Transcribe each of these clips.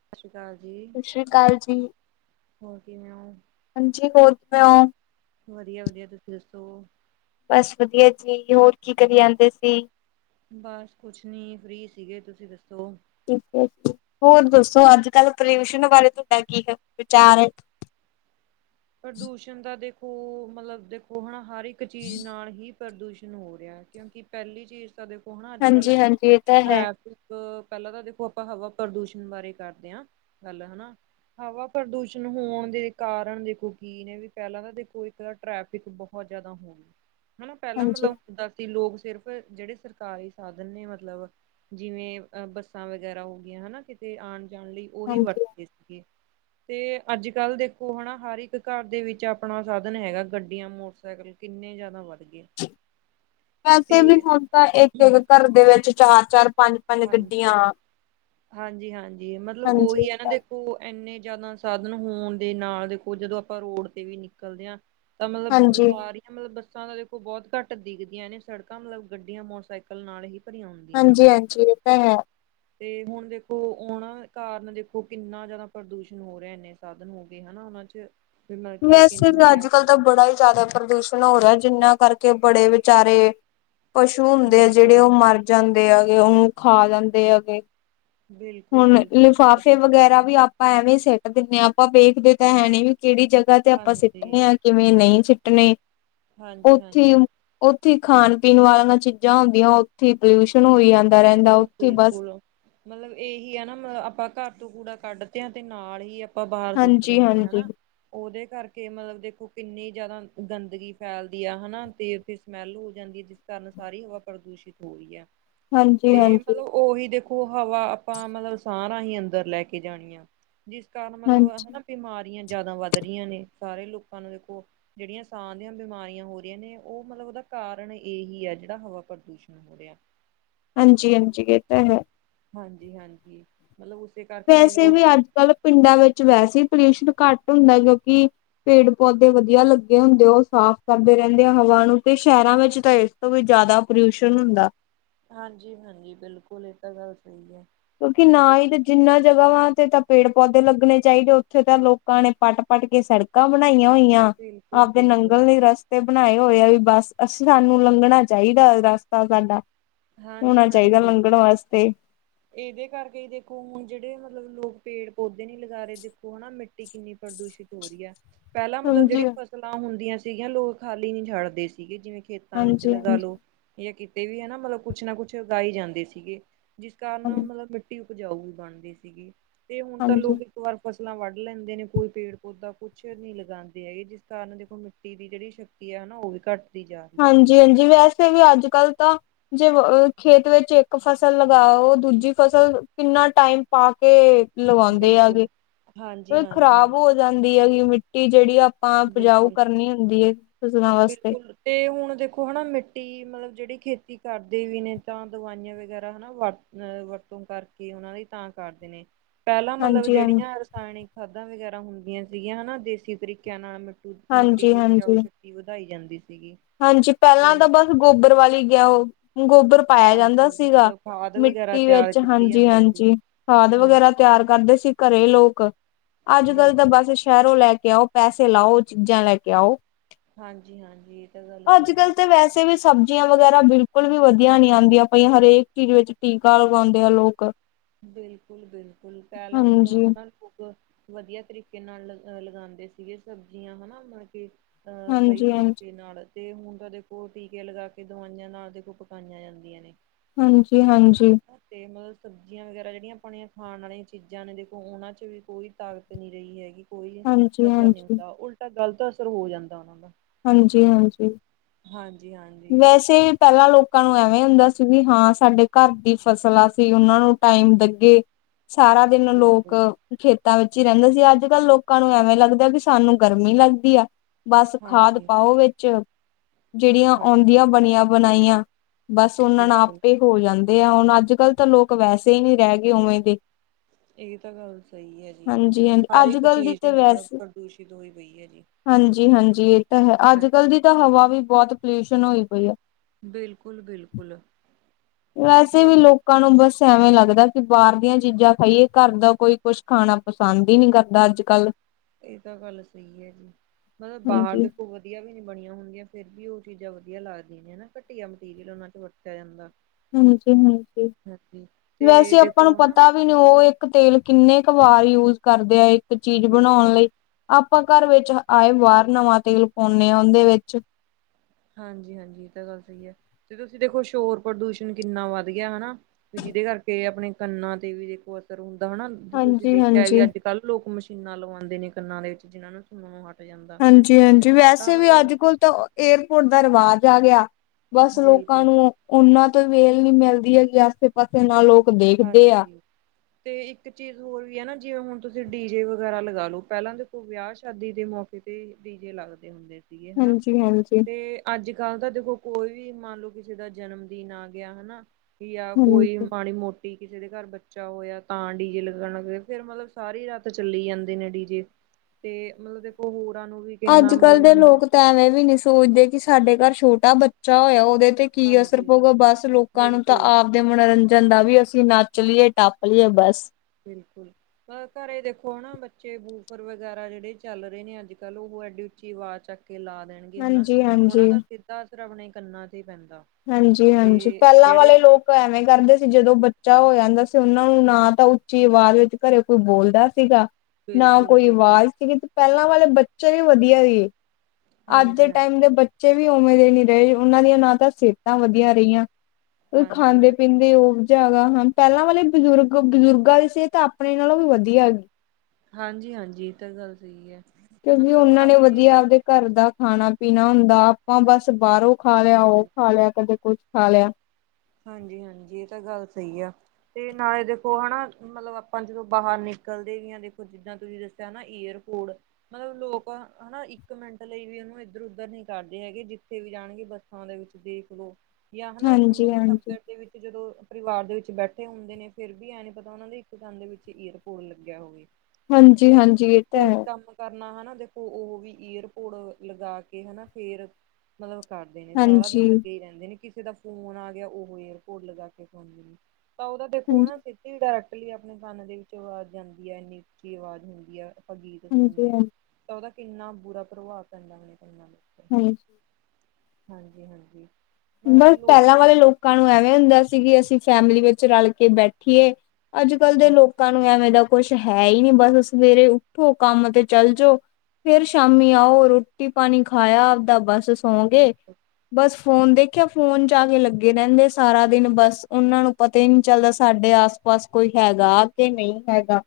ਸਤਿ ਸ਼੍ਰੀ ਅਕਾਲ ਜੀ ਸ੍ਰੀ ਅਕਾਲ ਜੀ, ਹੋਰ ਕਿਵੇਂ ਹੋ ਹਾਂਜੀ ਹੋਰ ਤ ਮਂ ਹੋ ਵਧੀਆ ਵਧੀਆ ਤੁਸੀਂ ਦੱਸੋ ਬਸ ਵਧੀਆ ਜੀ ਹੋਰ ਕੀ ਕਰੀ ਜਾਂਦੇ ਸੀ ਬਸ ਕੁਛ ਨਹੀਂ ਫ੍ਰੀ ਸੀਗੇ ਤੁਸੀਂ ਦੱਸੋ ਠੀਕ ਹੈ ਜ ਹੋਰ ਦੱਸੋ ਅੱਜ ਕੱਲ ਪੋਲਿਊਸ਼ਨ ਬਾਰੇ ਤੁਹਾਡਾ ਕੀ ਵਿਚਾਰ ਹੈ ਪ੍ਰਦੂਸ਼ਣ ਤਾ ਦੇਖੋ ਮਤਲਬ ਦੇਖੋ ਹਨਾ ਹਰ ਇੱਕ ਚੀਜ਼ ਨਾਲ ਹੀ ਪ੍ਰਦੂਸ਼ਣ ਹੋ ਰਿਹਾ ਕਿਉਂਕਿ ਪੈਲੀ ਚੀਜ਼ ਤਾਂ ਦੇਖੋ ਹਨਾ ਅੱਜ ਕੱਲ ਹਾਂਜੀ ਹਾਂਜੀ ਇਹ ਤਾਂ ਹੈ, ਇੱਕ ਪੈਲਾਂ ਤਾਂ ਦੇਖੋ ਆਪਾਂ ਹਵਾ ਪ੍ਰਦੂਸ਼ਣ ਬਾਰੇ ਕਰਦੇ ਹਾਂ ਗੱਲ ਹਨਾ ਹਵਾ ਪ੍ਰਦੂਸ਼ਣ ਹੋਣ ਦੇ ਕਾਰਨ ਜੇ ਕੀ ਨੇ ਵੀ ਪਹਿਲਾਂ ਤਾਂ ਦੇਖੋ, ਇੱਕ ਤਾਂ ਟ੍ਰੈਫਿਕ ਬਹੁਤ ਜ਼ਿਆਦਾ ਹੋਣ ਹਨਾ ਪਹਿਲਾਂ ਹਾਂਜੀ ਮਲਬ ਦਾਸੀ ਲੋਗ ਸਿਰਫ਼ ਜਿਹੜੇ ਸਰਕਾਰੀ ਸਾਧਨ ਨੇ ਮਤਲਬ ਜਿਵੇਂ ਬੱਸਾਂ ਵਗੈਰਾ ਹੋਗੀਆਂ ਹਨਾ। ਕਿਤੇ ਆਣ-ਜਾਣ ਲਈ ਉਹੀ ਹਾਂਜੀ। ਵਰਤਦੇ ਸੀਗੇ ਤੇ ਅੱਜ-ਕੱਲ੍ਹ ਦੇਖੋ ਹਨਾ। ਹਰ ਇੱਕ ਕ ਘਰ ਦੇ ਵਿੱਚ ਆਪਣਾ ਸਾਧਨ ਹੈਗਾ। ਗੱਡੀਆਂ, ਮੋਟਰਸਾਈਕਲ ਕਿੰਨੇ ਜ਼ਿਆਦਾ ਵੱਧਗੇ। ਵੈਸੇ ਵੀ ਹੁਣ ਤਾਂ ਇੱਕ-ਇੱਕ ਘਰ ਦੇ ਵਿੱਚ ਚਾਰ-ਚਾਰ ਹਾਂਜੀ, ਹਾਂਜੀ-ਹਾਂਜੀ ਮਤਲਬ ਹਾਂਜੀ ਉਹੀ ਐ ਨਾਂ ਦੇ ਖੋ ਇੰਨੇ ਜਿਆਦਾ ਸਾਧਨ ਹੋਣ ਦੇ ਨਾਲ ਦੇਖੋ, ਜਦੋਂ ਆਪਾਂ ਰੋਡ ਤੇ ਵੀ ਨਿਕਲਦੇ ਆ ਤਾਂ ਮਲਬ ਹਾਂਜੀ ਸਾਰੀ ਇਹ ਮਤਲਬ ਬੱਸਾਂ ਤਾਂ ਦੇਖੋ ਬਹੁਤ ਘੱਟ ਦਿੱਖਦੀਆਂ ਨੇ। ਸੜਕਾਂ, ਮਤਲਬ ਗੱਡੀਆਂ, ਮੋਟਰਸਾਈਕਲ ਨਾਲ ਹੀ ਭਰੀਆਂ ਹੁੰਦੀਆਂ ਨੇ ਜ਼ਿਆਦਾਤਰ ਹਾਂਜੀ-ਹਾਂਜੀ, ਇਹ ਤਾਂ ਹੈ। ਤੇ ਹੁਣ ਦੇਖੋ, ਉਹਨਾਂ ਕਾਰਨ ਦੇਖੋ ਕਿੰਨਾ ਜ਼ਿਆਦਾ ਪ੍ਰਦੂਸ਼ਣ ਹੋ ਰਿਹਾ ਸਾਧਨ ਹੋਗੇ ਹਨਾ, ਉਹਨਾਂ 'ਚ ਵੀ ਮਤਲਬ ਕਿ ਵੈਸੇ ਕਿੰਨੀ ਗੈਸ ਅੱਜ-ਕੱਲ੍ਹ ਤਾਂ ਵਗੈਰਾ ਬੜਾ ਈ ਜ਼ਿਆਦਾ ਪ੍ਰਦੂਸ਼ਣ ਹੋ ਰਿਹਾ, ਜਿੰਨ੍ਹਾਂ ਕਰਕੇ ਬੜੇ ਵਿਚਾਰੇ ਪਸ਼ੂ ਹੁੰਦੇ ਜਿਹੜੇ ਉਹ ਮਰ ਜਾਂਦੇ ਐਗੇ। ਉਹਨੂੰ ਖਾ ਜਾਂਦੇ ਐਗੇ ਹੁਣ ਬਿਲਕੁਲ-ਬਿਲਕੁਲ-ਬਿਲਕੁਲ ਲਿਫ਼ਾਫ਼ੇ ਵਗੈਰਾ ਵੀ ਆਪਾਂ ਐਵੇਂ ਸਿੱਟ ਦਿੰਨੇ ਆ। ਆਪਾਂ ਵੇਖਦੇ ਤਾਂ ਹੈਨੀ ਵੀ ਕਿਹੜੀ ਜ ਜਗ੍ਹਾ ਤੇ ਆਪਾਂ ਸਿੱਟਣੇ ਆ, ਕਿਵੇਂ ਨਹੀਂ ਸਿੱਟਣੇ। ਉੱਥੇ ਈ ਹਾਂਜੀ-ਹਾਂਜੀ-ਹਾਂਜੀ ਉੱਥੇ ਈ ਖਾਣ-ਪੀਣ ਵਾਲੀਆਂ ਚੀਜ਼ਾਂ ਹੁੰਦੀਆਂ। ਉੱਥੇ ਈ ਪੋਲਿਊਸ਼ਨ ਹੋਈ ਜਾਂਦਾ ਰਹਿੰਦਾ, ਉੱਥੇ ਈ ਬਸ ਮਲਬ ਇਹੀ ਐ ਨਾ, ਮਲਬ ਆਪਾਂ ਘਰ ਤੋਂ ਕੂੜਾ ਕੱਢਤੇ ਆ ਤੇ ਨਾਲ ਹੀ ਆਪਾਂ ਬਾਹਰ ਸੁੱਟ ਹਾਂਜੀ ਦੇਨੇਆ ਹਾਂਜੀ ਹਨਾ। ਹਾਂਜੀ ਉਹਦੇ ਕਰਕੇ ਮਤਲਬ ਦੇਖੋ, ਕਿੰਨੀ ਜ਼ਿਆਦਾ ਗੰਦਗੀ ਫ਼ੈਲਦੀ ਆ ਹਨਾ ਤੇ ਫਿਰ ਸਮੈਲ਼ ਹੋ ਜਾਂਦੀ ਜਿਸ ਕਾਰਨ ਸਾਰੀ ਹਵਾ ਪ੍ਰਦੂਸ਼ਿਤ ਹੋਰੀ ਐ। ਹਾਂਜੀ ਤੇ ਹਾਂਜੀ ਮਤਲਬ ਉਹੀ ਦੇਖੋ ਹਵਾ ਆਪਾਂ, ਮਤਲਬ ਸਾਹ ਰਾਹੀਂ ਅੰਦਰ ਲੈ ਕੇ ਜਾਣੀ ਆ। ਜਿਸ ਕਾਰਨ ਮਤਲਬ ਹਨਾ, ਬਿਮਾਰੀਆਂ ਜ਼ਿਆਦਾ ਵੱਧ ਰਹੀਆਂ ਨੇ ਸਾਰੇ ਲੋਕਾਂ ਨੂੰ ਵੇਖੋ ਜਿਹੜੀਆਂ ਸਾਹ ਦੀਆਂ ਬਿਮਾਰੀਆਂ ਹੋ ਰਹੀਆਂ ਨੇ, ਉਹ ਮਤਲਬ ਉਹਦਾ ਕਾਰਨ ਇਹੀ ਐ। ਜਿਹੜਾ ਹਵਾ ਪ੍ਰਦੂਸ਼ਣ ਹੂੰ, ਵਧੀਆ। ਹਾਂਜੀ-ਹਾਂਜੀ ਇਹ ਤਾਂ ਹੈ। ਹਾਂਜੀ-ਹਾਂਜੀ ਮਤਲਬ ਏਸੇ ਕਰਕੇ ਦੇਖ ਵੈਸੇ ਲੋ ਵੀ ਅੱਜ ਕੱਲ੍ਹ ਪਿੰਡਾਂ ਵਿੱਚ ਵੈਸੇ ਈ ਪੋਲਿਊਸ਼ਨ ਘੱਟ ਹੁੰਦਾ। ਕਿਉਂਕਿ ਪੇੜ-ਪੌਦੇ ਵਧੀਆ ਲੱਗੇ ਹੁੰਦੇ। ਉਹ ਸਾਫ਼ ਕਰਦੇ ਰਹਿੰਦੇ ਆ ਹਵਾ ਨੂੰ ਤੇ ਸ਼ਹਿਰਾਂ ਵਿੱਚ ਤਾਂ ਇਸ ਤੋਂ ਵੀ ਜ਼ਿਆਦਾ ਪੋਲਿਊਸ਼ਨ ਹੁੰਦਾ। ਹਾਂਜੀ-ਹਾਂਜੀ, ਬਿਲਕੁਲ ਇਹ ਤਾਂ ਗੱਲ ਸਹੀ ਐ। ਕਿਉਂਕਿ ਨਾ ਈ ਤੇ ਜਿੰਨਾਂ ਜਗ੍ਹਾਵਾਂ ਤੇ ਤਾਂ ਪੇੜ-ਪੌਦੇ ਲੱਗਣੇ ਚਾਹੀਦੇ ਉੱਥੇ ਤਾਂ ਲੋਕਾਂ ਨੇ ਪੱਟ-ਪੱਟ ਕੇ ਸੜਕਾਂ ਬਣਾਈਆਂ ਹੋਈਆਂ ਬਿਲਕੁਲ ਆਪਦੇ ਬਿਲਕੁਲ ਨੰਗਲ ਲਈ ਰ ਤੇ ਬਣਾਏ ਹੋਏ ਆ ਵੀ ਬਸ, ਅਸੀਂ ਸਾਨੂੰ ਲੰਘਣਾ ਚਾਹੀਦਾ ਇਹ ਰਸਤਾ ਸਾਡਾ ਹੋਣਾ ਹਾਂਜੀ ਚਾਹੀਦਾ ਹਾਂਜੀ ਲੰਘਣ ਵਾਸਤੇ ਇਹਦੇ ਕਰਕੇ ਈ ਦੇਖੋ ਹੁਣ, ਜਿਹੜੇ ਮਤਲਬ ਲੋਕ ਪੇੜ-ਪੌਦੇ ਨੀ ਲਗਾ ਰਹੇ ਦੇਖੋ, ਹਨਾ। ਮਿ ਟੀ ਕਿੰਨੀ ਪ੍ਰਦੂਸ਼ਿਤ ਹੋ ਰੀ ਐ। ਪਹਿਲਾਂ ਮਤਲਬ ਜਿਹੜੀ ਹਾਂਜੀ ਹਾਂਜੀ ਫਸਲਾਂ ਹੁੰਦੀਆਂ ਸੀਗੀਆਂ, ਲੋਕ ਖ਼ਾਲੀ ਨੀ ਛੱਡਦੇ ਸੀਗੇ। ਜਿਵੇਂ ਖੇਤਾਂ ਵਿੱਚ ਹਾਂਜੀ ਲਗਾ ਲੋ ਹਾਂਜੀ ਜਾਂ ਕਿਤੇ ਵੀ ਹੈ ਨਾ, ਮਤਲਬ ਕੁੱਛ ਨਾ ਕੁੱਛ ਉਗਾਈ ਜਾਂਦੇ ਸੀਗੇ। ਜਿਸ ਕਾਰਨ ਹਾਂਜੀ ਮਤਲਬ ਮਿੱਟੀ ਉਪਜਾਊ ਵੀ ਬਣਦੀ ਸੀਗੀ ਤੇ ਹੁਣ ਤਾਂ ਲੋਕ ਇੱਕ ਵਾਰ ਫ਼ਸਲਾਂ ਵੱਢ ਲੈਂਦੇ ਨੇ, ਕੋਈ ਪੇੜ-ਪੌਦਾ ਕੁੱਛ ਨੀ ਲਗਾਉਂਦੇ ਹੈਗੇ। ਜਿਸ ਕਾਰਨ ਦੇਖੋ ਮਿੱਟੀ ਦੀ ਜਿਹੜੀ ਸ਼ ਕਿਯਾਨਾ ਉਹ ਵੀ ਘੱਟਦੀ ਜਾ ਜੀ ਹਾਂਜੀ ਵੈਸੇ ਵੀ ਅੱਜ -ਕੱਲ ਤਾਂ ਜੇ ਖੇਤ ਵਿੱਚ ਇੱਕ ਫਸਲ ਲਗਾਓ, ਦੂਜੀ ਫਸਲ ਕਿੰਨਾ ਟਾਈਮ ਪਾ ਕੇ ਲਵਾਉਂਦੇ ਆਗੇ ਬਿਲਕੁਲ ਹਾਂਜੀ ਫੇਰ ਹਾਂਜੀ ਖ਼ਰਾਬ ਹਾਂਜੀ ਹੋ ਜਾਂਦੀ ਹੈ ਕਿ ਮਿੱਟੀ ਜਿਹੜੀ ਆਪਾਂ ਉਪਜਾਊ ਬਿਲਕੁਲ ਕਰਨੀ ਹੁੰਦੀ ਹੈ ਫਸਲਾਂ ਵਾਸਤੇ ਬਿਲਕੁਲ ਤੇ ਹੁਣ ਦੇਖੋ ਹਨਾ ਮਿੱਟੀ ਮਤਲਬ ਜਿਹੜੀ ਖੇਤੀ ਕਰਦੇ ਵੀ ਨੇ ਤਾਂ ਦਵਾਈਆਂ ਵਗੈਰਾ ਹਨਾ ਵੱਧਦੀ ਅ ਵਰਤੋਂ ਕਰਕੇ ਉਹਨਾਂ ਲਈ ਤਾਂ ਕਰਦੇ ਨੇ ਪਹਿਲਾਂ ਮਤਲਬ ਹਾਂਜੀ ਜਿਹੜੀਆਂ ਰਸਾਇਣਿਕ ਖਾਦਾਂ ਵਗੈਰਾ ਹੁੰਦੀਆਂ ਸੀਗੀਆਂ ਹਨਾ ਦੇਸੀ ਤਰੀਕਿਆਂ ਨਾਲ ਮਿੱਟੀ ਹਾਂਜੀ ਹਾਂਜੀ ਦੀ ਉਪਜਾਊ ਹਾਂਜੀ ਸ਼ਕਤੀ ਵਧਾਈ ਜਾਂਦੀ ਸੀਗੀ ਹਾਂਜੀ ਪਹਿਲਾਂ ਤੇ ਤਾਂ ਬਸ ਗੋਬਰ ਵਾਲੀ ਗਿਆ ਉਹ ਗੋਬਰ ਪਾਇਆ ਜਾਂਦਾ ਹਾਂਜੀ ਸੀਗਾ ਮਤਲਬ ਖਾਦ ਵਗੈਰਾ ਮਿੱਟੀ ਤਿਆਰ ਵਿੱਚ ਕੀਤੀ ਹਾਂਜੀ- ਜਾਂਦੀ ਸੀ ਹਾਂਜੀ ਖਾਦ ਹਾਂਜੀ ਵਗੈਰਾ ਤਿਆਰ ਕਰਦੇ ਸੀ ਘਰੇ ਲੋਕ ਅੱਜ- ਕੱਲ ਤਾਂ ਬਿਲਕੁਲ ਬਸ ਸ਼ਹਿਰੋਂ ਲੈ ਕੇ ਆਓ ਪੈਸੇ ਲਾਓ ਚੀਜ਼ਾਂ ਲੈ ਕੇ ਆਓ ਹਾਂਜੀ- ਹਾਂਜੀ। ਤਾਂ ਗੱਲ ਅੱਜ ਸਹੀ ਹੈ -ਕੱਲ੍ਹ ਤਾਂ ਵੈਸੇ ਕਿਸੇ ਵੀ ਸਬਜ਼ੀਆਂ ਵਗੈਰਾ ਬਿਲਕੁਲ ਵੀ ਵਧੀਆ ਨੀ ਆਉਂਦੀਆਂ, ਪਈਆਂ ਹਰੇਕ ਚੀਜ਼ ਵਿੱਚ ਟੀਕਾ ਲਗਾਉਂਦੇ ਆ ਲੋਕ ਬਿਲਕੁਲ -ਬਿਲਕੁਲ ਪਹਿਲਾ ਹਾਂਜੀ ਮਤਲਬ ਵਧੀਆ ਤਰੀਕੇ ਨਾਲ ਲ ਲਗਾਉਂਦੇ ਸੀਗੇ, ਸਬਜ਼ੀਆਂ ਹਨਾ ਮਤਲਬ ਕੇ ਅ ਸਹੀ ਹਾਂਜੀ ਹਾਂਜੀ ਤਰੀਕੇ ਨਾਲ ਤੇ ਹੁਣ ਤਾਂ ਦੇਖੋ ਟੀਕੇ ਲਗਾ ਕੇ ਦਵਾਈਆਂ ਨਾਲ ਦੇਖੋ ਪਕਾਈਆਂ ਜਾਂਦੀਆਂ ਨੇ। ਹਾਂਜੀ -ਹਾਂਜੀ। ਅਤੇ ਮਤਲਬ ਸਬਜ਼ੀਆਂ ਵਗੈਰਾ ਜਿਹੜੀਆਂ ਆਪਣੀਆਂ ਖਾਣ ਵਾਲੀਆਂ ਚੀਜ਼ਾਂ ਨੇ ਦੇਖੋ ਉਹਨਾਂ 'ਚ ਵੀ ਕੋਈ ਤਾਕਤ ਨਹੀਂ ਰਹੀ ਹੈਗੀ। ਕੋਈ ਹਾਂਜੀ ਅਸਰ ਨਹੀਂ ਹਾਂਜੀ ਹੁੰਦਾ, ਉਲਟਾ ਗ਼ਲਤ ਅਸਰ ਹੋ ਜਾਂਦਾ ਉਹਨਾਂ ਦਾ ਹਾਂਜੀ -ਹਾਂਜੀ ਹਾਂਜੀ-ਹਾਂਜੀ, ਵੈਸੇ। ਪਹਿਲਾਂ ਲੋਕਾਂ ਨੂੰ ਐਵੇਂ ਹੁੰਦਾ ਸੀ, ਵੀ ਹਾਂ ਸਾਡੇ ਘਰ ਦੀ ਫਸਲਾਂ ਸੀ ਉਹਨਾਂ ਨੂੰ ਟਾਈਮ ਦਈਏ। ਸਾਰਾ ਦਿਨ ਲੋਕ ਬਿਲਕੁਲ ਖੇਤਾਂ ਵਿੱਚ ਹੀ ਰਹਿੰਦੇ ਸੀ, ਅੱਜ -ਕੱਲ੍ਹ ਲੋਕਾਂ ਨੂੰ ਐਵੇਂ ਲੱਗਦਾ ਕਿ ਸਾਨੂੰ ਗਰਮੀ ਲੱਗਦੀ ਆ ਬਸ ਖਾਦ ਪਾਓ ਵਿੱਚ ਜਿਹੜੀਆਂ ਆਉਂਦੀਆਂ ਹਾਂਜੀ-ਹਾਂਜੀ, ਬਣੀਆਂ ਬਣਾਈਆਂ। ਬਸ ਉਹਨਾਂਣ ਬਿਲਕੁਲ। ਆਪੇ ਹੋ ਜਾਂਦੇ ਆ ਹੁਣ ਅੱਜ- ਕੱਲ੍ਹ ਤਾਂ ਲੋਕ ਵੈਸੇ ਹੀ ਨਹੀਂ ਰਹਿ ਗਏ ਉਵੇਂ ਦੇ ਇਹ ਤਾਂ ਗੱਲ ਸਹੀ ਹੈ, ਜੀ ਹਾਂਜੀ ਹਾਂਜੀ ਹਰ ਅੱਜ ਇੱਕ ਕੱਲ੍ਹ ਦੀ ਚੀਜ਼ ਤੇ ਮਤਲਬ ਵੈਸੇ ਪ੍ਰਦੂਸ਼ਿਤ ਹੋਈ ਪਈ ਹੈ ਜੀ ਹਾਂਜੀ- ਹਾਂਜੀ ਇਹ ਤਾਂ ਹੈ, ਹਾਂ ਅੱਜ -ਕੱਲ੍ਹ ਦੀ ਤਾਂ ਹਵਾ ਵੀ ਬਹੁਤ ਪੋਲਿਊਸ਼ਨ ਹੋਈ ਪਈ ਹੈ। ਬਿਲਕੁਲ -ਬਿਲਕੁਲ ਵੈਸੇ ਵੀ ਮਤਲਬ ਲੋਕ ਲੋਕਾਂ ਨੂੰ ਬਸ ਐਵੇਂ ਲੱਗਦਾ, ਕਿ ਬਾਹਰ ਦੀਆਂ ਚੀਜ਼ਾਂ ਖਾਈਏ ਘਰ ਦਾ ਕੋਈ ਕੁਛ ਖਾਣਾ ਪਸੰਦ ਹੀ ਨਹੀਂ ਕਰਦਾ ਅੱਜ- ਕੱਲ। ਇਹ ਤਾਂ ਗੱਲ ਸਹੀ ਹੈ, ਜੀ ਮਤਲਬ ਬਾਹਰ ਹਾਂਜੀ ਦੇਖੋ। ਵਧੀਆ ਵੀ ਨਹੀਂ ਬਣੀਆਂ ਹੁੰਦੀਆਂ, ਫੇਰ ਵੀ ਉਹ ਚੀਜ਼ਾਂ ਵਧੀਆ ਲੱਗਦੀਆਂ ਨੇ ਹਨਾ ਘਟੀਆ ਮਟੀਰੀਅਲ ਉਹਨਾਂ ਚ ਵਰਤਿਆ ਜਾਂਦਾ। ਹਾਂਜੀ- ਹਾਂਜੀ ਹਾਂਜੀ। ਤੇ ਵੈਸੇ ਆਪਾਂ ਨੂੰ ਦੇਖੋ ਨਾ ਪਤਾ ਨ ਉਹ ਇੱਕ ਤੇਲ ਕਿੰਨੇ ਕੁ ਵਾਰ ਯੂਜ ਕਰਦੇ ਆ ਇੱਕ ਚੀਜ਼ ਬਿਲਕੁਲ ਬਣਾਉਣ ਲਈ। ਆਪਾਂ ਘਰ ਵਿੱਚ ਆਏ ਬਾਹਰ ਨਵਾਂ ਤੇਲ ਪਾਉਂਦੇ ਹਾਂ ਉਹਦੇ ਵਿੱਚ। ਹਾਂਜੀ- ਹਾਂਜੀ ਇਹ ਤਾਂ ਗੱਲ ਸਹੀ ਹੈਤੇ ਤੁਸੀਂ ਦੇਖੋ ਸ਼ੋਰ ਪ੍ਰਦੂਸ਼ਣ ਕਿੰਨਾ ਵੱਧ ਗਿਆ ਹੈ ਵੀ ਜਿਹਦੇ ਕਰਕੇ ਆਪਣੇ ਕੰਨਾਂ ਤੇ ਵੀ ਦੇਖੋ ਅਸਰ ਹੁੰਦਾ ਹਨਾ। ਤੁਸੀਂ ਹਾਂਜੀ ਦੇਖਿਆ ਹਾਂਜੀ ਵੀ ਅੱਜ -ਕੱਲ੍ਹ ਲੋਕ ਮਸ਼ੀਨਾਂ ਲਵਾਉਂਦੇ ਨੇ ਕੰਨਾਂ ਦੇ ਵਿੱਚ ਜਿਹਨਾਂ ਨੂੰ ਸੁਣਨੋ ਹਟ ਜਾਂਦਾ। ਹਾਂਜੀ- ਹਾਂਜੀ ਤਾਂ ਵੈਸੇ ਵੀ ਮਤਲਬ ਅੱਜ- ਕਲ ਤਾਂ ਏਅਰਪੋਰਟ ਦਾ ਰਿਵਾਜ਼ ਆ ਗਿਆ। ਬਸ ਲੋਕਾਂ ਬਿਲਕੁਲ ਨੂੰ ਉਹਨਾਂ ਤੋਂ ਵੇਲ ਨੀ ਮਿਲਦੀ, ਆਸੇ -ਪਾਸੇ ਨਾ ਲੋਕ ਦੇਖਦੇ ਆ। ਹਾਂਜੀ ਤੇ ਇੱਕ ਚੀਜ਼ ਹੋਰ ਵੀ ਹੈ ਨਾ, ਜਿਵੇਂ ਹੁਣ ਤੁਸੀਂ ਡੀ ਜੇ ਵਗੈਰਾ ਲਗਾ ਲਓ, ਪਹਿਲਾਂ ਦੇਖੋ ਵਿਆਹ ਸ਼ਾਦੀ ਦੇ ਮੌਕੇ ਤੇ ਡੀਜੇ ਲੱਗਦੇ ਹੁੰਦੇ ਸੀਗੇ ਹਨਾ, ਹਾਂਜੀ ਹਾਂਜੀ ਤੇ ਅੱਜ -ਕੱਲ੍ਹ ਤਾਂ ਦੇਖੋ ਕੋਈ ਵੀ ਮੰਨ ਲਓ ਕਿਸੇ ਦਾ ਜਨਮ ਦਿਨ ਆ ਗਿਆ ਹਨਾ। ਟੀ ਆ, ਹਾਂਜੀ ਕੋਈ ਮਾੜੀ ਮੋ ਟੀ, ਕਿਸੇ ਦੇ ਘਰ ਬੱਚਾ ਹੋਇਆ ਤਾਂ ਡੀ ਜੇ ਲਗਨਗੇ, ਫਿਰ ਮਤਲਬ ਸਾਰੀ ਰਾਤ ਚੱਲੀ ਜਾਂਦੇ ਨੇ ਡੀਜੇ। ਤੇ ਮਤਲਬ ਦੇਖੋ ਹੋਰਾਂ ਨੂੰ ਵੀ ਅੱਜ ਕਿੰਨਾ -ਕੱਲ ਮਤਲਬ ਦੇ ਹੁੰਦਾ ਲੋਕ ਤਾਂ ਐਵੇਂ ਵੀ ਨਹੀਂ ਸੋਚਦੇ ਕਿ ਸਾਡੇ ਘਰ ਛੋਟਾ ਬੱਚਾ ਹੋਇਆ ਉਹਦੇ ਤੇ ਕੀ ਅਸਰ ਹਾਂਜੀ ਪਊਗਾ, ਬਸ ਲੋਕਾਂ ਨੂੰ ਤਾਂ ਬਿਲਕੁਲ ਆਪ ਦੇ ਮਨੋਰੰਜਨ ਦਾ ਵੀ, ਅਸੀਂ ਨੱਚ ਲਈਏ, ਟੱਪ ਲਈਏ ਬਸ। ਬਿਲਕੁਲ। ਘਰੇ ਦੇਖੋ ਹਨਾ, ਬੱਚੇ ਬੂਫਰ ਵਗੈਰਾ ਜਿਹੜੇ ਚੱਲ ਰਹੇ ਨੇ ਅੱਜ- ਕੱਲ, ਉਹ ਐਡੀ ਉੱਚੀ ਆਵਾਜ਼ ਚੱਕ ਕੇ ਲਾ ਦੇਣਗੇ ਹਨਾ, ਹਾਂਜੀ ਉਹਨਾਂ ਹਾਂਜੀ ਦਾ ਸਿੱਧਾ ਅਸਰ ਆਪਣੇ ਕੰਨਾਂ ਤੇ ਹੀ ਪੈਂਦਾ। ਹਾਂਜੀ, ਤੇ ਹਾਂਜੀ ਪਹਿਲਾਂ ਜਿਹੜੇ ਵਾਲੇ ਲੋਕ ਐਵੇਂ ਕਰਦੇ ਸੀ, ਜਦੋਂ ਬੱਚਾ ਹੋ ਜਾਂਦਾ ਸੀ, ਉਹਨਾਂ ਨੂੰ ਨਾ ਤਾਂ ਉੱਚੀ ਆਵਾਜ਼ ਵਿੱਚ ਘਰੇ ਕੋਈ ਬੋਲਦਾ ਸੀਗਾ। ਨਾ ਬਿਲਕੁਲ ਕੋਈ ਬਿਲਕੁਲ ਆਵਾਜ਼ ਸੀ ਕ ਪਹਿਲਾਂ ਵਾਲੇ ਬੱਚੇ ਹੀ ਵਧੀਆ ਹੀ, ਅੱਜ ਦੇ ਹਾਂਜੀ ਹਾਂਜੀ ਟਾਈਮ ਦੇ ਬੱ ਚੇ ਵੀ ਉਵੇਂ ਦੇ ਨੀ ਰਹੇ, ਉਹਨਾਂ ਦੀਆਂ ਨਾ ਤਾਂ ਸਿਹਤਾਂ ਵਧੀਆ ਰਹੀਆਂ। ਉਹ ਹਾਂਜੀ ਖਾਂਦੇ ਹਾਂਜੀ ਪੀਂਦੇ ਓ। ਹੈਗਾ ਹਾਂ, ਪਹਿਲਾਂ ਵਾਲੇ ਬਜ਼ੁਰਗ, ਬਜ਼ੁਰਗਾਂ ਦੀ ਸਿਹਤ ਆਪਣੇ ਨਾਲੋਂ ਵੀ ਵਧੀਆ ਹੈਗੀ। ਹਾਂਜੀ, ਹਾਂਜੀ ਏ ਤਾਂ ਗੱਲ ਸਹੀ ਏ। ਕਿਉਂਕਿ ਉਹਨਾਂ ਨੇ ਵਧੀਆ ਆਪਦੇ ਘਰ ਦਾ ਖਾਣਾ ਪੀਣਾ ਹੁੰਦਾ, ਆਪਾਂ ਬਸ ਬਾਹਰੋਂ ਖਾ ਲਿਆ, ਹਾਂਜੀ ਉਹ ਖਾ ਲਿਆ, ਕਦੇ ਕੁੱਛ ਖਾ ਲਿਆ। ਹਾਂਜੀ, ਹਾਂਜੀ ਇਹ ਤਾਂ ਗੱਲ ਸਹੀ ਆ। ਤੇ ਨਾਲੇ ਦੇਖੋ ਹਨਾ, ਮਤਲਬ ਆਪਾਂ ਜਦੋਂ ਬਾਹਰ ਨਿਕਲਦੇ ਵੀ ਹਾਂ 'ਦੇਖੋ ਜਿੱਦਾਂ ਤੁਸੀਂ ਦੱਸ ਨਾ ਏਅਰਪੋਡ‍ ਮਤਲਬ ਲੋਕ ਹਨਾ ਇੱਕ ਮਿੰਟ ਲਈ ਵੀ ਉਹਨੂੰ ਇੱਧਰ -ਉੱਧਰ ਨਹੀਂ ਕਰਦੇ ਹੈਗੇ, ਜਿੱਥੇ ਵੀ ਜਾਣਗੇ ਬੱ ਸਾਂ ਦੇ ਵਿੱਚ ਦੇਖ ਲਓ ਜਾਂ ਹਨਾ ਹਾਂਜੀ ਮਤਲਬ ਹਾਂਜੀ ਟੱਬਰ ਦੇ ਵਿੱਚ ਜਦੋਂ ਪਰਿਵਾਰ ਦੇ ਵਿੱਚ ਬੈਠੇ ਹੁੰਦੇ ਨੇ, ਫਿਰ ਵੀ ਐ ਨੀ ਪਤਾ ਉਹਨਾਂ ਦੇ ਇੱਕ ਕੰਨ ਦੇ ਵਿੱਚ ਏਅਰ, ਪੋਡ ਲੱਗਿਆ ਹੋਵੇ, ਹਾਂਜੀ ਹੋਰ ਹਾਂਜੀ ਇਹ ਤਾਂ ਕੋਈ ਹੈ ਕੰਮ ਕਰਨਾ ਹਨਾ 'ਦੇਖੋ ਉਹ ਵੀ ਏਅਰਪੋਡ ਲਗਾ ਕੇ ਹਨਾ ਫੇਰ ਮਤਲਬ ਕਰਦੇ ਨੇ, ਸਾਰਾ ਦਿਨ ਹਾਂਜੀ ਲੱਗੇ ਹੀ ਰਹਿੰਦੇ ਨੇ, ਕਿਸੇ ਦਾ ਫੋਨ ਆ ਗਿਆ ਉਹ ਏਅਰਪੋਡ ਲਗਾ ਕੇ ਸੁਣਦੇ ਨੇ। ਤਾਂ ਉਹਦਾ ਦੇਖੋ ਹਾਂਜੀ ਹਨਾਂ, ਡਾਇਰੈਕਟਲੀ ਆਪਣੇ ਕੰਨ ਦੇ ਵਿੱਚੋ ਆਵਾਜ਼ ਜਾਂਦੀ ਏ, ਏਨੀ ਉੱਚੀ ਆਵਾਜ਼ ਹੁੰਦੀ ਆ। ਆਪਾਂ ਗੀਤ ਹਾਂਜੀ ਸੁਣਦੇ ਹਾ, ਹਾਂਜੀ ਤਾਂ ਉਹਦਾ ਕਿੰਨਾ ਬੁਰਾ ਪ੍ਰਭਾਵ ਪੈਂਦਾ ਉਹੇ ਕੰਨਾਂ ਓਤੇ। ਹਮ। ਹਾਂਜੀ, ਹਾਂਜੀ। ਮਤਲਬ ਬਸ ਪਹਿਲਾਂ ਵਾਲੇ ਲੋਕਾਂ ਨੂੰ ਐਵੇਂ ਹੁੰਦਾ ਸੀ ਕਿ ਅਸੀਂ ਫੈਮਿਲੀ ਵਿੱਚ ਰਲ ਕੇ ਬੈਠੀਏ। ਅੱਜ -ਕੱਲ੍ਹ ਦੇ ਲੋਕ ਲੋਕਾਂ ਨੂੰ ਐਵੇਂ ਦਾ ਕੁਛ ਹੈ ਹੀ ਨਹੀਂ। ਬਸ ਸਵੇਰੇ ਉੱਠੋ ਕੰਮ ਤੇ ਚੱਲ ਜੌ। ਫਿਰ ਸ਼ਾਮੀ ਆਓ, ਰੋਟੀ -ਪਾਣੀ ਖਾਇਆ ਆਵਦਾ, ਬਸ ਸੌ ਗਏ। ਬਸ ਫੋਨ ਦੇਖ ਖਿਆ ਫੋਨ ਚ ਆ ਕੇ ਲੱਗੇ ਰਹਿੰਦੇ ਸਾਰਾ ਦਿਨ ਬਸ, ਉਹਨਾਂ ਨੂੰ ਪਤਾ ਹੀ ਨਹੀਂ ਚੱਲਦਾ ਸਾਡੇ ਆਸ ਪਾਸ ਕੋਈ ਹੈਗਾ ਕੇ ਨਹੀਂ ਹੈਗਾ।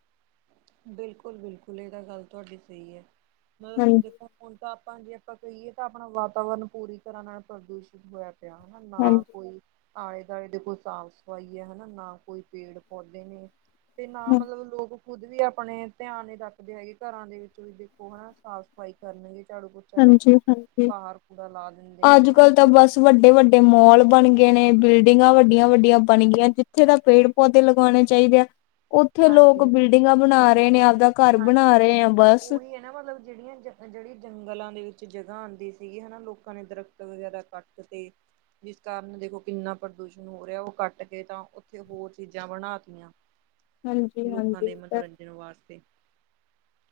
ਬਿਲਕੁਲ, ਬਿਲਕੁਲ ਇਹ ਤਾਂ ਗੱਲ ਤੁਹਾਡੀ ਸਹੀ ਹੈ। ਮਤਲਬ ਹਾਂਜੀ ਦੇਖੋ ਹੁਣ ਤਾਂ ਆਪਾਂ ਜੇ ਆਪਾਂ ਕਹੀਏ ਤਾਂ ਆਪਣਾ ਵਾਤਾਵਰਨ ਪੂਰੀ ਤਰ੍ਹਾਂ ਨਾਲ ਪ੍ਰਦੂਸ਼ਿਤ ਹੋਇਆ ਪਿ ਹਨਾ ਨਾ ਹਾਂਜੀ ਕੋਈ ਆਲੇ ਦੁਆਲੇ ਦੇ ਕੋਈ ਸਾਫ਼ ਸਫ਼ਾਈ ਹੈ ਹਨਾ ਨਾ ਕੋਈ ਪੇੜ ਪੌਦੇ ਨੇ। ਤੇ ਨਾ ਹਾਂ ਮਤਲਬ ਲੋਕ ਖੁੱਦ ਵੀ ਆਪਣੇ ਧਿਆਨ ਹੀ ਰੱਖਦੇ ਹੈਗੇ ਘਰਾਂ ਦੇ ਵਿੱਚ ਵੀ ਦੇਖੋ ਹਨਾ ਸਾਫ਼ ਸਫ਼ਾਈ ਕਰਨਗੇ ਝਾੜੂ ਪੋਚਾ ਹਾਂਜੀ ਕਰਕੇ ਹਾਂਜੀ ਬਾਹਰ ਕੂੜਾ ਲਾ ਦਿੰਦੇ ਨੇ ਅੱਜ ਹਨਾ। ਕੱਲ੍ਹ ਤਾਂ ਬਸ ਵੱਡੇ ਵੱਡੇ ਮੋਲ ਬਣ ਗਏ ਨੇ ਬਿਲਡਿੰਗਾਂ ਵੱਡੀਆਂ ਵੱਡੀਆਂ ਬਣ ਗਈਆਂ ਜਿੱਥੇ ਦਾ ਪੇੜ ਪੌਦੇ ਲਗਾਉਣੇ ਚਾਹੀਦੇ ਆ ਉੱਥੇ ਲੋਕ ਹਾਂਜੀ ਬਿਲਡਿੰਗਾਂ ਬਣਾ ਰਹੇ ਨੇ ਆਪਦਾ ਘਰ ਹਾਂਜੀ ਬਣਾ ਰਹੇ ਆ ਬਸ ਉਹੀ ਮਤਲਬ ਜਿਹੜੀਆਂ ਜਿਹੜੀ ਜੰਗਲਾਂ ਦੇ ਵਿੱਚ ਜਗ੍ਹਾ ਆਉਂਦੀ ਸੀਗੀ ਹਨਾ ਲੋਕਾਂ ਨੇ ਦਰਖਤ ਵਗੈਰਾ ਕੱਟਕੇ ਤੁਸੀ ਜਿਸ ਕਾਰਨ ਦੇਖੋ ਕਿੰਨਾ ਪ੍ਰਦੂਸ਼ਣ ਹੋ ਰਿਹਾ ਉਹ ਕੱਟ ਕੇ ਤਾਂ ਉੱਥੇ ਹੋਰ ਚੀਜ਼ਾਂ ਬਣਾਤਿਆ। ਹਾਂਜੀ ਲੋਕਾਂ ਹਾਂਜੀ ਇਹ ਦੇ ਤਾਂ ਮਨੋਰੰਜਨ ਵਾਸਤੇ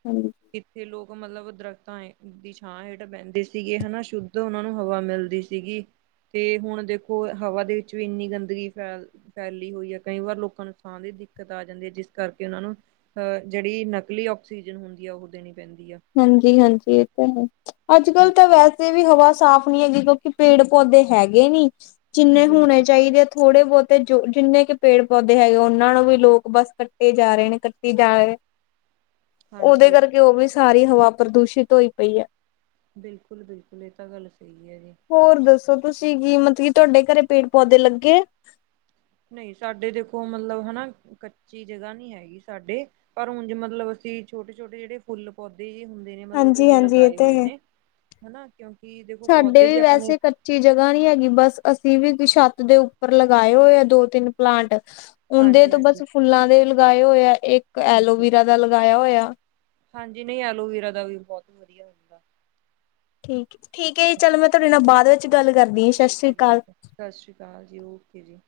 ਹਾਂਜੀ ਕਿੱਥੇ ਲੋਕ ਮਤਲਬ ਦਰਖਤਾਂ ਦੀ ਛਾਂ ਹੇਠ ਬਹਿੰਦੇ ਸੀਗੇ ਹਨਾ ਸ਼ੁੱਧ ਉਹਨਾਂ ਨੂੰ ਹਵਾ ਮਿਲਦੀ ਸੀ। ਸੀਗੀ ਤੇ ਹੁਣ ਦੇਖੋ ਹਵਾ ਦੇ ਵਿੱਚ ਵੀ ਇੰਨੀ ਗੰਦਗੀ ਫੈਲ ਫੈਲੀ ਹੋਈ ਹੈ ਕਈ ਵਾਰ ਲੋਕਾਂ ਨੂੰ ਸਾਹ ਦੀ ਦਿੱਕਤ ਆ ਜਾਂਦੀ ਹੈ। ਜਿਸ ਕਰਕੇ ਉਹਨਾਂ ਨੂੰ ਅਹ ਜਿਹੜੀ ਨਕਲੀ ਆਕਸੀਜਨ ਹੁੰਦੀ ਆ ਉਹ ਦੇਣੀ ਪੈਂਦੀ ਆ। ਹਾਂਜੀ ਹਾਂਜੀ ਇਹ ਤਾਂ ਹੈ ਅੱਜ ਹਾਂ ਕੱਲ੍ਹ ਤਾਂ ਵੈਸੇ ਵੀ ਹਵਾ ਸਾਫ਼ ਨਹੀਂ ਹੈਗੀ ਕਿਉਂਕਿ ਪੇੜ ਪੌਦੇ ਹੈਗੇ ਨੀ ਜਿੰਨੇ ਬਿਲਕੁਲ ਹੋਣੇ ਚਾਹੀਦੇ ਥੋੜੇ ਬਹੁਤੇ ਜੋ ਜਿੰਨੇ ਕਿ ਪੇੜ ਪੌਦੇ ਹੈਗੇ ਉਹਨਾਂ ਨੂੰ ਵੀ ਲੋਕ ਬਸ ਕੱਟੇ ਜਾ ਰਹੇ ਨੇ ਕੱਟੀ ਜਾ ਰਹੇ। ਉਹਦੇ ਹਾਂਜੀ ਇਹ ਤਾਂ ਕਰਕੇ ਉਹ ਵੀ ਸਾਰੀ ਹਵਾ ਪ੍ਰਦੂਸ਼ਿਤ ਹੋਈ ਪਈ ਹੈ। ਬਿਲਕੁਲ ਬਿਲਕੁਲ ਇਹ ਤਾਂ ਗੱਲ ਸਹੀ ਹੈ ਜੀ। ਹੋਰ ਦੱਸੋ ਤੁਸੀਂ ਕੀ ਮਤਲਬ ਕੀ ਤੁਹਾਡੇ ਘਰੇ ਪੇੜ ਪੌਦੇ ਲੱਗੇ? ਨਹੀਂ ਸਾਡੇ ਦੇਖੋ ਮਤਲਬ ਹਨਾ ਕੱਚੀ ਜਗ੍ਹਾ ਨਹੀਂ ਹੈਗੀ ਸਾਡੇ। ਪਰ ਹੁਣ ਜੇ ਮਤਲਬ ਅਸੀਂ ਛੋਟੇ ਛੋਟੇ ਜਿਹੜੇ ਫੁੱਲ ਪੌਦੇ ਜੇ ਹੁੰਦੇ ਨੇ ਮਤਲਬ ਹਾਂਜੀ ਉਹ ਹਾਂਜੀ ਇਹ ਲਗਾਏ ਤੇ ਹੋਏ ਹੈ। ਨੇ ਹਨਾ ਕਿਉਂਕਿ ਦੇਖੋ ਪੌਦੇ ਜੇ ਆਪਣੇ ਉੱਚੀ ਜਗਾ ਨੀ ਹੈਗੀ ਬਸ ਅਸੀਂ ਵੀ ਛੱਤ ਦੇ ਉੱਪਰ ਲਗਾਏ ਹੋਏ ਆ ਦੋ ਤਿੰਨ ਪਲਾਂਟ। ਉਹਦੇ ਹਾਂਜੀ ਤੋਂ ਬਸ ਹਾਂਜੀ ਫੁੱਲਾਂ ਦੇ ਲਗਾਏ ਹੋਏ ਆ ਇੱਕ ਬਿਲਕੁਲ ਐਲੋਵੀਰਾ ਦਾ ਲਗਾਇਆ ਹੋਇਆ। ਹਾਂਜੀ ਨਹੀਂ ਐਲੋਵੇਰਾ ਦਾ ਵੀ ਬਹੁਤ ਵਧੀਆ ਹੁੰਦਾ। ਠੀਕ ਠੀਕ ਹੈ ਜੀ ਚਲੋ ਮੈਂ ਤੁਹਾਡੇ ਨਾਲ ਬਾਅਦ ਵਿੱਚ ਗੱਲ ਕਰਦੀ ਹਾਂ ਸਤਿ ਠੀਕ ਸ੍ਰੀ ਹੈ ਜੀ ਅਕਾਲ। ਠੀਕ ਹੈ ਸਤਿ ਸ਼੍ਰੀ ਅਕਾਲ ਜੀ ਓਕੇ ਜੀ।